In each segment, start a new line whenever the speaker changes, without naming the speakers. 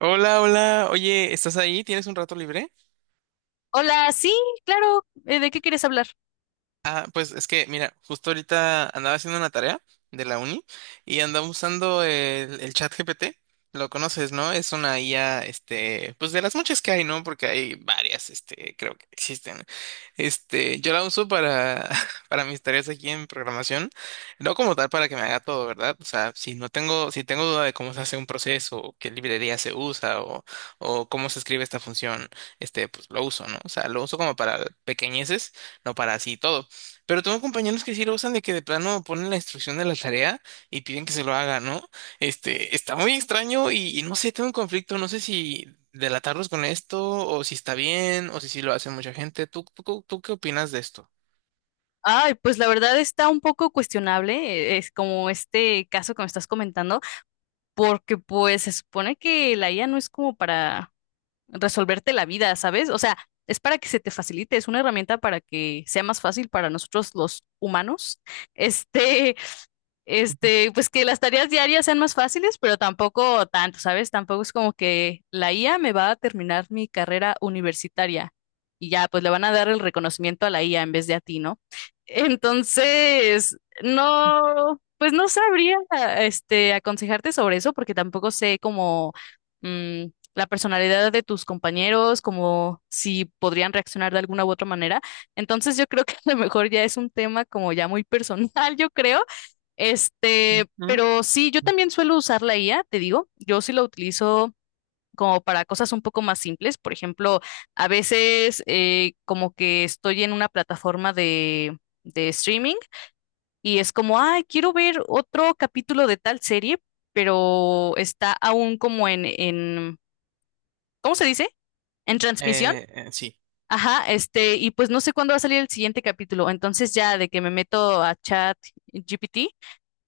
Hola, hola. Oye, ¿estás ahí? ¿Tienes un rato libre?
Hola, sí, claro. ¿De qué quieres hablar?
Ah, pues es que, mira, justo ahorita andaba haciendo una tarea de la uni y andaba usando el chat GPT. Lo conoces, ¿no? Es una IA, este, pues de las muchas que hay, ¿no? Porque hay varias, este, creo que existen. Este, yo la uso para, para mis tareas aquí en programación, no como tal para que me haga todo, ¿verdad? O sea, si no tengo, si tengo duda de cómo se hace un proceso, o qué librería se usa, o cómo se escribe esta función, este, pues lo uso, ¿no? O sea, lo uso como para pequeñeces, no para así todo. Pero tengo compañeros que sí lo usan de que de plano ponen la instrucción de la tarea y piden que se lo haga, ¿no? Este, está muy extraño y no sé, tengo un conflicto, no sé si delatarlos con esto o si está bien o si sí lo hace mucha gente. ¿Tú qué opinas de esto?
Ay, pues la verdad está un poco cuestionable, es como este caso que me estás comentando, porque pues se supone que la IA no es como para resolverte la vida, ¿sabes? O sea, es para que se te facilite, es una herramienta para que sea más fácil para nosotros los humanos, este, pues que las tareas diarias sean más fáciles, pero tampoco tanto, ¿sabes? Tampoco es como que la IA me va a terminar mi carrera universitaria y ya, pues le van a dar el reconocimiento a la IA en vez de a ti, ¿no? Entonces, no, pues no sabría, aconsejarte sobre eso porque tampoco sé cómo mm, la personalidad de tus compañeros, como si podrían reaccionar de alguna u otra manera. Entonces, yo creo que a lo mejor ya es un tema como ya muy personal, yo creo. Pero sí, yo también suelo usar la IA, te digo, yo sí la utilizo como para cosas un poco más simples. Por ejemplo, a veces como que estoy en una plataforma de streaming y es como, ay, quiero ver otro capítulo de tal serie, pero está aún como en, ¿cómo se dice? En transmisión.
Sí.
Ajá, y pues no sé cuándo va a salir el siguiente capítulo. Entonces ya de que me meto a Chat GPT.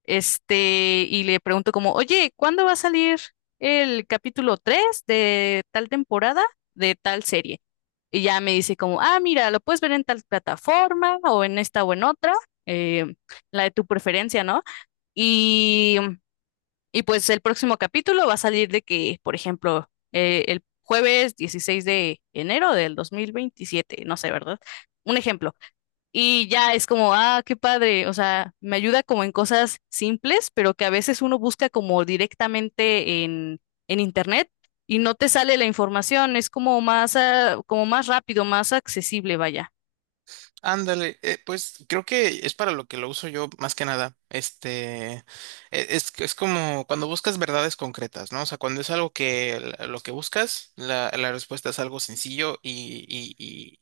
Y le pregunto como, oye, ¿cuándo va a salir el capítulo 3 de tal temporada de tal serie? Y ya me dice como, ah, mira, lo puedes ver en tal plataforma o en esta o en otra, eh, la de tu preferencia, ¿no? Y, y pues el próximo capítulo va a salir de que, por ejemplo, el jueves 16 de enero del 2027, no sé, ¿verdad? Un ejemplo. Y ya es como, ah, qué padre. O sea, me ayuda como en cosas simples, pero que a veces uno busca como directamente en internet y no te sale la información. Es como más, ah, como más rápido, más accesible, vaya.
Ándale, pues creo que es para lo que lo uso yo más que nada. Este, es como cuando buscas verdades concretas, ¿no? O sea, cuando es algo que lo que buscas, la respuesta es algo sencillo y,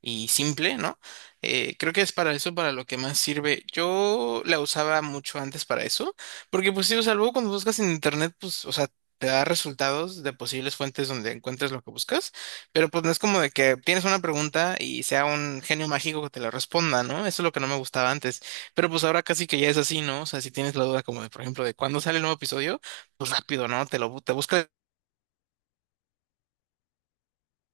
y simple, ¿no? Creo que es para eso, para lo que más sirve. Yo la usaba mucho antes para eso, porque pues sí, o sea, cuando buscas en internet, pues, o sea, te da resultados de posibles fuentes donde encuentres lo que buscas, pero pues no es como de que tienes una pregunta y sea un genio mágico que te la responda, ¿no? Eso es lo que no me gustaba antes, pero pues ahora casi que ya es así, ¿no? O sea, si tienes la duda como de, por ejemplo, de cuándo sale el nuevo episodio, pues rápido, ¿no? Te buscas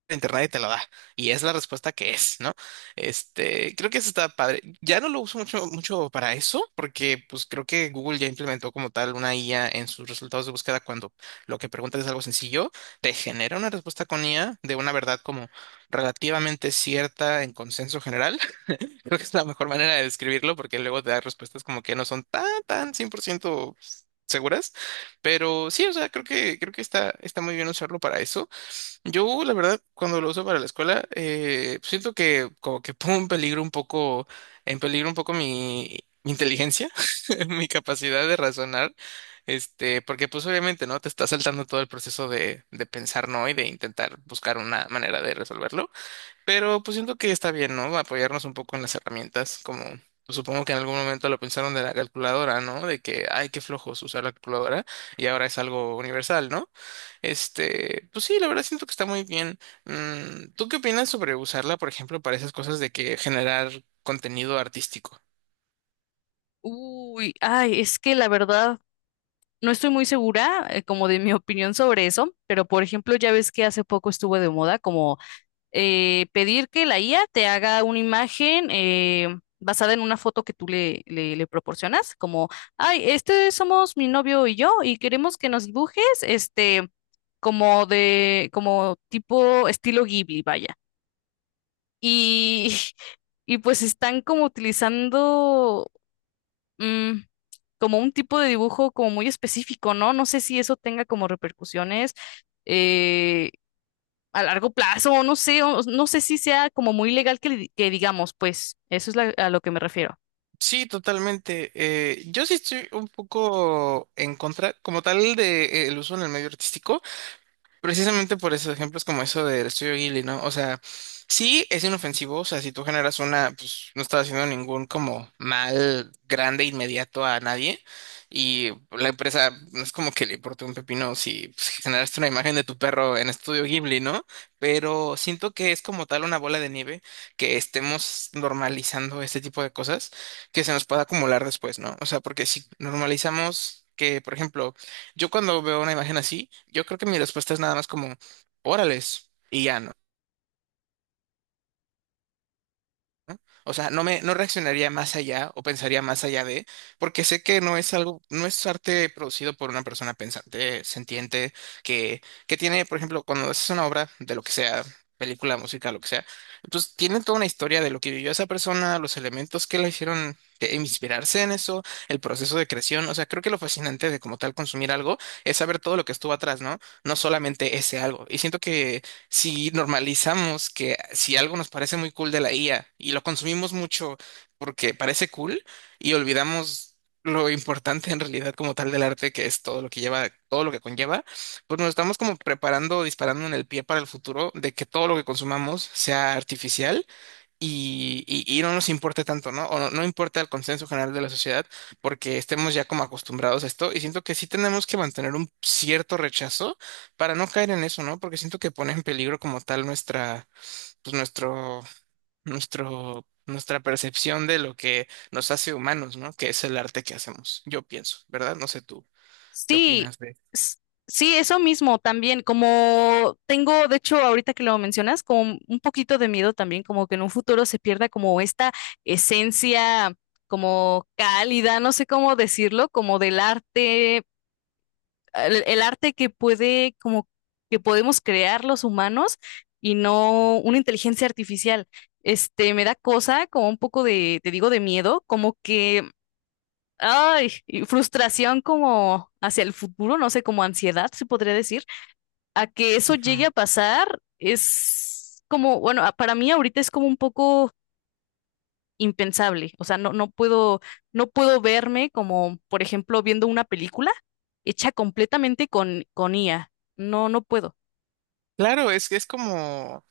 internet y te lo da. Y es la respuesta que es, ¿no? Este, creo que eso está padre. Ya no lo uso mucho, mucho para eso, porque pues creo que Google ya implementó como tal una IA en sus resultados de búsqueda cuando lo que preguntas es algo sencillo, te genera una respuesta con IA de una verdad como relativamente cierta en consenso general. Creo que es la mejor manera de describirlo, porque luego te da respuestas como que no son tan, tan 100% seguras, pero sí, o sea, creo que está muy bien usarlo para eso. Yo, la verdad, cuando lo uso para la escuela, siento que como que pongo en peligro un poco mi inteligencia, mi capacidad de razonar, este, porque pues obviamente, ¿no? Te está saltando todo el proceso de pensar, ¿no? Y de intentar buscar una manera de resolverlo. Pero pues siento que está bien, ¿no? Apoyarnos un poco en las herramientas, como pues, supongo que en algún momento lo pensaron de la calculadora, ¿no? De que, ay, qué flojos usar la calculadora y ahora es algo universal, ¿no? Este, pues sí, la verdad siento que está muy bien. ¿Tú qué opinas sobre usarla, por ejemplo, para esas cosas de que generar contenido artístico?
Uy, ay, es que la verdad no estoy muy segura, como de mi opinión sobre eso, pero por ejemplo, ya ves que hace poco estuvo de moda como pedir que la IA te haga una imagen basada en una foto que tú le proporcionas, como, ay, somos mi novio y yo, y queremos que nos dibujes, como de, como tipo estilo Ghibli, vaya. Y, y pues están como utilizando, mm, como un tipo de dibujo como muy específico, ¿no? No sé si eso tenga como repercusiones. eh, a largo plazo, no sé, no sé si sea como muy legal que, que digamos, pues eso es a lo que me refiero.
Sí, totalmente. Yo sí estoy un poco en contra, como tal, de, el uso en el medio artístico. Precisamente por esos ejemplos como eso del estudio Ghibli, ¿no? O sea, sí es inofensivo, o sea, si tú generas una, pues no estás haciendo ningún como mal grande inmediato a nadie y la empresa no es como que le importe un pepino si pues, si generaste una imagen de tu perro en estudio Ghibli, ¿no? Pero siento que es como tal una bola de nieve que estemos normalizando este tipo de cosas que se nos pueda acumular después, ¿no? O sea, porque si normalizamos que, por ejemplo, yo cuando veo una imagen así, yo creo que mi respuesta es nada más como, órales, y ya. O sea, no reaccionaría más allá o pensaría más allá de, porque sé que no es algo, no es arte producido por una persona pensante, sentiente, que, que tiene, por ejemplo, cuando haces una obra de lo que sea, película, música, lo que sea, pues tiene toda una historia de lo que vivió esa persona, los elementos que la hicieron inspirarse en eso, el proceso de creación. O sea, creo que lo fascinante de como tal consumir algo es saber todo lo que estuvo atrás, ¿no? No solamente ese algo. Y siento que si normalizamos que si algo nos parece muy cool de la IA y lo consumimos mucho porque parece cool y olvidamos lo importante en realidad como tal del arte que es todo lo que lleva, todo lo que conlleva, pues nos estamos como preparando, disparando en el pie para el futuro de que todo lo que consumamos sea artificial y no nos importe tanto, ¿no? O no, no importa el consenso general de la sociedad porque estemos ya como acostumbrados a esto y siento que sí tenemos que mantener un cierto rechazo para no caer en eso, ¿no? Porque siento que pone en peligro como tal nuestra, pues nuestro, nuestro, nuestra percepción de lo que nos hace humanos, ¿no? Que es el arte que hacemos, yo pienso, ¿verdad? No sé tú, ¿qué
Sí,
opinas de?
s- sí, eso mismo también, como tengo, de hecho, ahorita que lo mencionas, como un poquito de miedo también, como que en un futuro se pierda como esta esencia como cálida, no sé cómo decirlo, como del arte, el arte que puede, como que podemos crear los humanos y no una inteligencia artificial. Me da cosa, como un poco de, te digo, de miedo, como que, ay, y frustración como hacia el futuro, no sé, como ansiedad, se podría decir, a que eso llegue
Ujú.
a pasar es como, bueno, para mí ahorita es como un poco impensable. O sea, no, no puedo, no puedo verme como, por ejemplo, viendo una película hecha completamente con IA. No, no puedo.
Claro, es que es como.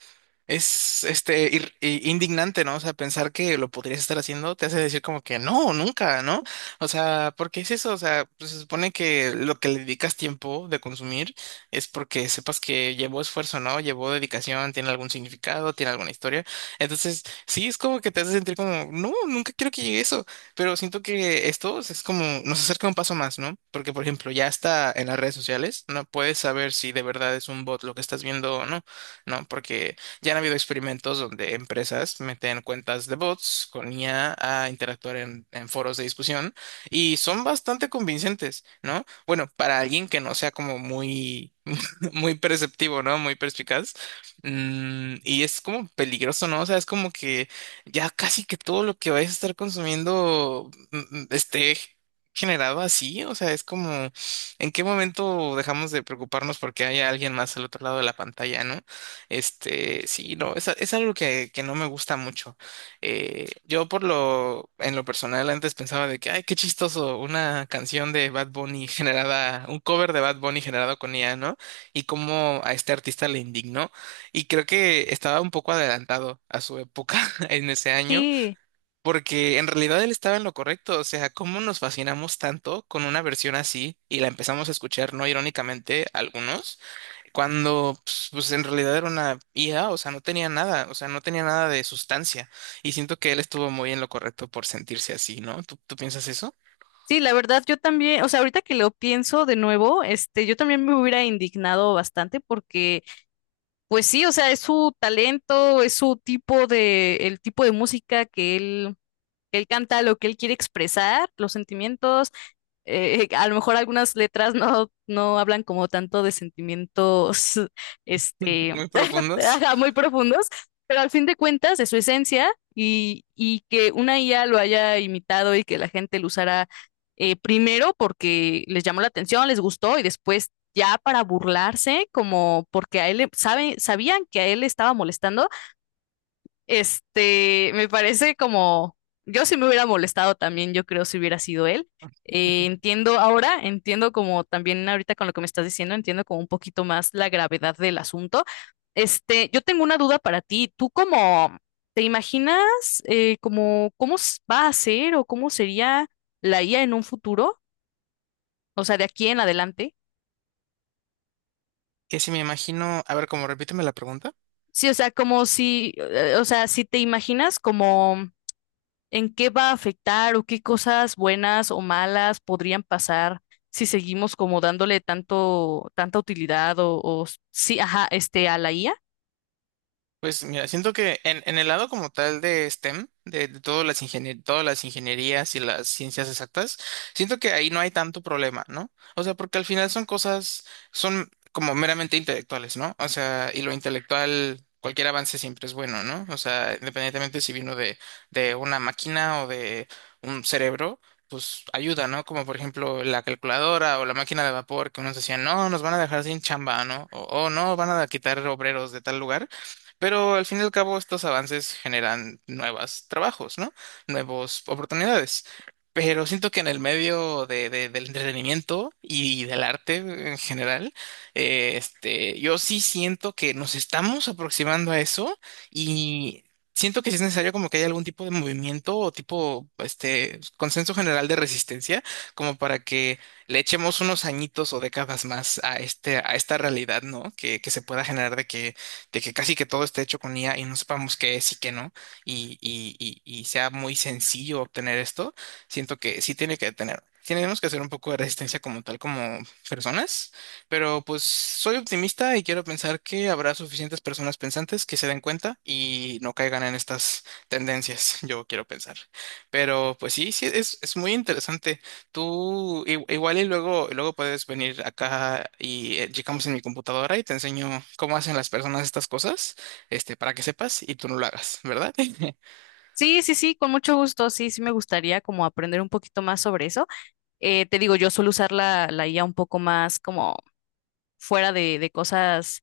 Es este indignante, ¿no? O sea, pensar que lo podrías estar haciendo te hace decir como que no, nunca, ¿no? O sea, ¿por qué es eso? O sea, pues, se supone que lo que le dedicas tiempo de consumir es porque sepas que llevó esfuerzo, ¿no? Llevó dedicación, tiene algún significado, tiene alguna historia. Entonces, sí, es como que te hace sentir como, no, nunca quiero que llegue eso. Pero siento que esto es como, nos acerca un paso más, ¿no? Porque, por ejemplo, ya está en las redes sociales, no puedes saber si de verdad es un bot lo que estás viendo o no, ¿no? Porque ya han habido experimentos donde empresas meten cuentas de bots con IA a interactuar en foros de discusión y son bastante convincentes, ¿no? Bueno, para alguien que no sea como muy muy perceptivo, ¿no? Muy perspicaz. Y es como peligroso, ¿no? O sea, es como que ya casi que todo lo que vayas a estar consumiendo esté generado así. O sea, es como, ¿en qué momento dejamos de preocuparnos porque haya alguien más al otro lado de la pantalla, ¿no? Este, sí, no, es, es algo que no me gusta mucho. Yo por lo, en lo personal antes pensaba de que, ay, qué chistoso, una canción de Bad Bunny generada, un cover de Bad Bunny generado con IA, ¿no? Y cómo a este artista le indignó. Y creo que estaba un poco adelantado a su época en ese año,
Sí,
porque en realidad él estaba en lo correcto. O sea, cómo nos fascinamos tanto con una versión así y la empezamos a escuchar, no irónicamente, algunos, cuando pues, en realidad era una IA, o sea, no tenía nada, o sea, no tenía nada de sustancia. Y siento que él estuvo muy en lo correcto por sentirse así, ¿no? ¿Tú piensas eso?
sí, la verdad, yo también, o sea, ahorita que lo pienso de nuevo, yo también me hubiera indignado bastante porque, pues sí, o sea, es su talento, es su tipo de, el tipo de música que él canta, lo que él quiere expresar, los sentimientos, a lo mejor algunas letras no, no hablan como tanto de sentimientos, este,
Muy profundos.
ajá, muy profundos, pero al fin de cuentas es su esencia y que una IA lo haya imitado y que la gente lo usara, primero porque les llamó la atención, les gustó y después ya para burlarse, como porque a él sabían que a él le estaba molestando, me parece como, yo sí me hubiera molestado también, yo creo, si hubiera sido él. Entiendo ahora, entiendo como también ahorita con lo que me estás diciendo, entiendo como un poquito más la gravedad del asunto. Yo tengo una duda para ti. ¿Tú cómo te imaginas, como cómo va a ser o cómo sería la IA en un futuro? O sea, de aquí en adelante.
Que si me imagino, a ver, como repíteme la pregunta.
Sí, o sea, como si, o sea, si te imaginas como en qué va a afectar o qué cosas buenas o malas podrían pasar si seguimos como dándole tanto, tanta utilidad o sí, ajá, a la IA.
Pues mira, siento que en el lado como tal de STEM, de todas las ingenierías y las ciencias exactas, siento que ahí no hay tanto problema, ¿no? O sea, porque al final son cosas, son como meramente intelectuales, ¿no? O sea, y lo intelectual, cualquier avance siempre es bueno, ¿no? O sea, independientemente si vino de una máquina o de un cerebro. Pues ayuda, ¿no? Como por ejemplo la calculadora o la máquina de vapor que unos decían, no, nos van a dejar sin chamba, ¿no? O, "Oh, no, van a quitar obreros de tal lugar. Pero al fin y al cabo, estos avances generan nuevos trabajos, ¿no? Nuevas oportunidades. Pero siento que en el medio de, del entretenimiento y del arte en general, este, yo sí siento que nos estamos aproximando a eso y siento que sí es necesario como que haya algún tipo de movimiento o tipo, este, consenso general de resistencia, como para que le echemos unos añitos o décadas más a este, a esta realidad, ¿no? Que se pueda generar de que casi que todo esté hecho con IA y no sepamos qué es y qué no, y sea muy sencillo obtener esto, siento que sí tiene que tener. Sí, tenemos que hacer un poco de resistencia como tal, como personas, pero pues soy optimista y quiero pensar que habrá suficientes personas pensantes que se den cuenta y no caigan en estas tendencias, yo quiero pensar. Pero pues sí, sí, es, muy interesante. Tú igual y luego, luego puedes venir acá y checamos en mi computadora y te enseño cómo hacen las personas estas cosas, este, para que sepas y tú no lo hagas, ¿verdad?
Sí, sí, sí, con mucho gusto, sí, sí me gustaría como aprender un poquito más sobre eso. Te digo, yo suelo usar la IA un poco más como fuera de cosas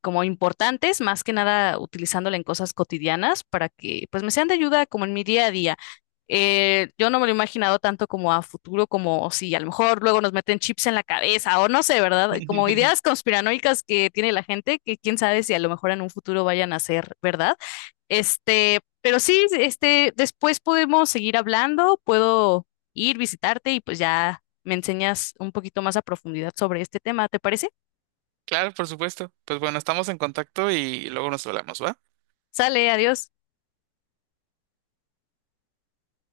como importantes, más que nada utilizándola en cosas cotidianas para que pues me sean de ayuda como en mi día a día. Yo no me lo he imaginado tanto como a futuro, como si a lo mejor luego nos meten chips en la cabeza o no sé, ¿verdad? Como ideas conspiranoicas que tiene la gente, que quién sabe si a lo mejor en un futuro vayan a ser, ¿verdad? Pero sí, después podemos seguir hablando, puedo ir, visitarte y pues ya me enseñas un poquito más a profundidad sobre este tema, ¿te parece?
Claro, por supuesto. Pues bueno, estamos en contacto y luego nos hablamos, ¿va?
Sale, adiós.